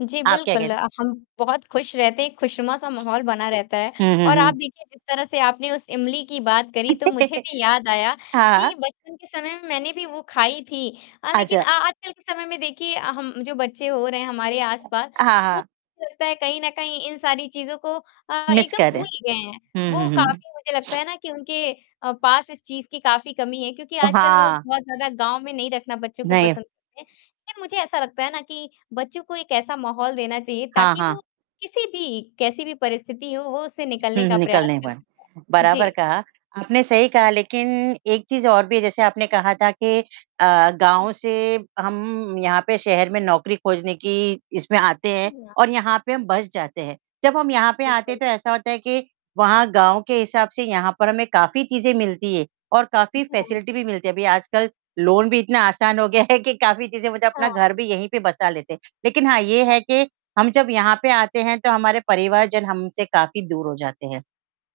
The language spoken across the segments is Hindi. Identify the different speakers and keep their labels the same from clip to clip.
Speaker 1: जी,
Speaker 2: आप क्या
Speaker 1: बिल्कुल
Speaker 2: कहते
Speaker 1: अ, हम बहुत खुश रहते हैं एक खुशनुमा-सा माहौल बना रहता है
Speaker 2: हुँ, हुँ,
Speaker 1: और आप
Speaker 2: हुँ।
Speaker 1: देखिए जिस तरह से आपने उस इमली की बात करी तो मुझे भी याद आया
Speaker 2: हाँ।
Speaker 1: कि बचपन के समय में मैंने भी वो खाई थी अ, लेकिन
Speaker 2: अच्छा।
Speaker 1: अ, आजकल के समय में देखिए अ, हम जो बच्चे हो रहे हैं हमारे
Speaker 2: अ,
Speaker 1: आसपास
Speaker 2: हाँ,
Speaker 1: वो
Speaker 2: हाँ।
Speaker 1: लगता है कहीं न कहीं इन सारी चीज़ों को अ,
Speaker 2: मिस
Speaker 1: एकदम
Speaker 2: करें।
Speaker 1: भूल गए हैं।
Speaker 2: हुँ, हुँ,
Speaker 1: वो
Speaker 2: हुँ।
Speaker 1: काफ़ी मुझे लगता है ना कि उनके अ, पास इस चीज़ की काफ़ी कमी है क्योंकि
Speaker 2: अ,
Speaker 1: आजकल लोग
Speaker 2: हाँ।
Speaker 1: बहुत ज़्यादा गाँव में नहीं रखना बच्चों को
Speaker 2: नहीं।
Speaker 1: पसंद करते है, लेकिन मुझे ऐसा लगता है ना कि बच्चों को एक ऐसा माहौल देना चाहिए
Speaker 2: हाँ,
Speaker 1: ताकि वो
Speaker 2: हाँ।
Speaker 1: किसी भी, कैसी भी परिस्थिति हो वो उससे निकलने
Speaker 2: हुँ,
Speaker 1: का
Speaker 2: हुँ, निकल
Speaker 1: प्रयास
Speaker 2: नहीं
Speaker 1: कर
Speaker 2: पाए,
Speaker 1: सकें।
Speaker 2: बराबर
Speaker 1: जी।
Speaker 2: कहा। आपने सही कहा लेकिन एक चीज़ और भी जैसे आपने कहा था कि अ, गाँव से हम यहाँ पे शहर में नौकरी खोजने की इसमें आते हैं
Speaker 1: [unintelligible]
Speaker 2: और यहाँ पे हम बस जाते हैं। जब हम यहाँ पे आते हैं
Speaker 1: बिल्कुल।
Speaker 2: तो ऐसा होता है कि वहाँ गाँव के हिसाब से यहाँ पर हमें काफ़ी चीज़ें मिलती हैं और
Speaker 1: जी
Speaker 2: काफ़ी
Speaker 1: हाँ।
Speaker 2: फ़ेसिलिटी भी मिलती है। अभी आजकल लोन भी इतना आसान हो गया है कि काफ़ी चीज़ें वो जो अपना
Speaker 1: हाँ।
Speaker 2: घर भी यहीं पे बसा लेते हैं। लेकिन हाँ, ये
Speaker 1: हाँ।
Speaker 2: है कि हम जब यहाँ पे आते हैं तो हमारे परिवार जन हमसे काफ़ी दूर हो जाते हैं।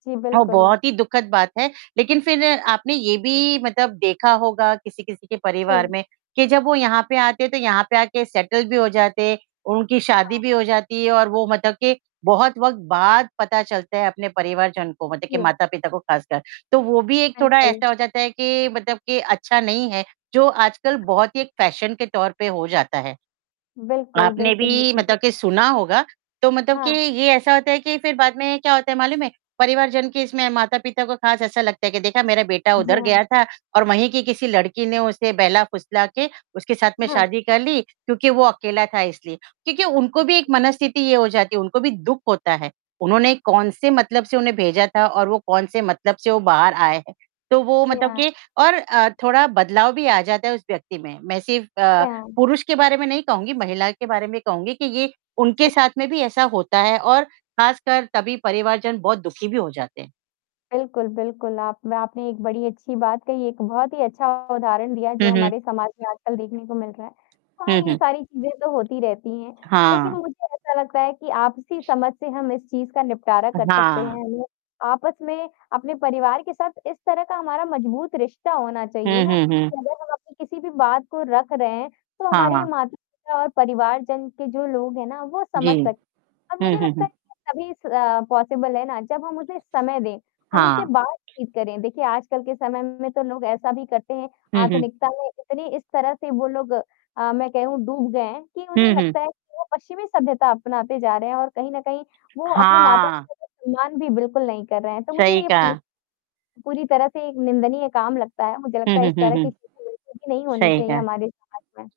Speaker 1: जी,
Speaker 2: ओह,
Speaker 1: बिल्कुल।
Speaker 2: बहुत ही दुखद बात है, लेकिन फिर आपने ये भी मतलब देखा होगा किसी-किसी के परिवार
Speaker 1: जी।
Speaker 2: में, कि जब वो यहाँ पे आते थे यहाँ पे आके सेटल भी हो जाते उनकी शादी
Speaker 1: हाँ।
Speaker 2: भी हो जाती है और वो मतलब के बहुत वक़्त बाद पता चलता है अपने परिवारजन को मतलब के
Speaker 1: जी।
Speaker 2: माता-पिता को ख़ासकर। तो वो भी एक थोड़ा
Speaker 1: बिल्कुल।
Speaker 2: ऐसा हो जाता है कि मतलब के अच्छा नहीं है, जो आजकल बहुत ही एक फ़ैशन के तौर पे हो जाता है।
Speaker 1: बिल्कुल,
Speaker 2: आपने
Speaker 1: बिल्कुल।
Speaker 2: भी
Speaker 1: मुझे भी
Speaker 2: मतलब के सुना होगा। तो मतलब कि
Speaker 1: हाँ।
Speaker 2: ये ऐसा होता है कि फिर बाद में क्या होता है मालूम है? परिवारजन के इसमें माता-पिता को खास ऐसा लगता है कि देखा मेरा बेटा
Speaker 1: जी
Speaker 2: उधर
Speaker 1: हाँ।
Speaker 2: गया था और वहीं की किसी लड़की ने उसे बहला-फुसला के उसके साथ में
Speaker 1: हाँ।
Speaker 2: शादी कर ली, क्योंकि वो अकेला था इसलिए। क्योंकि उनको भी एक मनस्थिति ये हो जाती है उनको भी दुःख होता है, उन्होंने कौन से मतलब से उन्हें भेजा था और वो कौन से मतलब से वो बाहर आए हैं। तो वो
Speaker 1: जी
Speaker 2: मतलब
Speaker 1: हाँ।
Speaker 2: के और अ, थोड़ा बदलाव भी आ जाता है उस व्यक्ति में, मैं सिर्फ
Speaker 1: जी
Speaker 2: अ,
Speaker 1: हाँ।
Speaker 2: पुरुष के बारे में नहीं कहूँगी महिला के बारे में कहूँगी कि ये उनके
Speaker 1: अच्छा।
Speaker 2: साथ में भी ऐसा होता है और ख़ासकर तभी परिवारजन बहुत दुखी भी हो जाते हैं।
Speaker 1: बिल्कुल, बिल्कुल, आप न आपने एक बड़ी अच्छी बात कही, एक बहुत ही अच्छा उदाहरण दिया
Speaker 2: हुँ,
Speaker 1: जो
Speaker 2: हुँ।
Speaker 1: हमारे समाज में आजकल देखने को मिल रहा है। हाँ,
Speaker 2: हुँ,
Speaker 1: ये
Speaker 2: हुँ।
Speaker 1: सारी चीज़ें तो होती रहती हैं, लेकिन
Speaker 2: हाँ।
Speaker 1: मुझे ऐसा लगता है कि आपसी समझ से हम इस चीज़ का निपटारा
Speaker 2: अ,
Speaker 1: कर सकते
Speaker 2: हाँ।
Speaker 1: हैं हम ल आपस में अपने परिवार के साथ इस तरह का हमारा मज़बूत रिश्ता होना चाहिए
Speaker 2: हुँ,
Speaker 1: ना,
Speaker 2: हुँ, हुँ।
Speaker 1: कि अगर हम अपनी किसी भी बात को रख रहे हैं, तो
Speaker 2: हाँ,
Speaker 1: हमारे
Speaker 2: हाँ।
Speaker 1: माता-पिता और परिवार जन के जो लोग हैं ना वो
Speaker 2: जी।
Speaker 1: समझ सकें अब
Speaker 2: हुँ,
Speaker 1: मुझे
Speaker 2: हुँ,
Speaker 1: लगता
Speaker 2: हुँ।
Speaker 1: है तभी स पॉसिबल है ना, जब हम उसे समय दें, हम उनसे
Speaker 2: हाँ।
Speaker 1: बातचीत करें। देखिए आजकल के समय में तो लोग ऐसा भी करते हैं,
Speaker 2: हुँ, हुँ।
Speaker 1: आधुनिकता में इतनी इस तरह से वो लोग अ, मैं कहूँ डूब गए हैं कि उन्हें
Speaker 2: हुँ, हुँ।
Speaker 1: लगता है कि वो पश्चिमी सभ्यता अपनाते जा रहे हैं और कहीं न कहीं वो अपने
Speaker 2: हाँ।
Speaker 1: मातृभाषा से मान भी बिल्कुल नहीं कर रहे हैं। तो मुझे
Speaker 2: सही
Speaker 1: ये पूछ
Speaker 2: कहा।
Speaker 1: पूरी तरह से एक निंदनीय काम लगता है, मुझे
Speaker 2: हुँ,
Speaker 1: लगता है
Speaker 2: हुँ,
Speaker 1: इस
Speaker 2: हुँ,
Speaker 1: तरह की
Speaker 2: हुँ।
Speaker 1: चीज़ें बिल्कुल भी नहीं होनी
Speaker 2: सही
Speaker 1: चाहिए
Speaker 2: कहा।
Speaker 1: हमारे समाज में।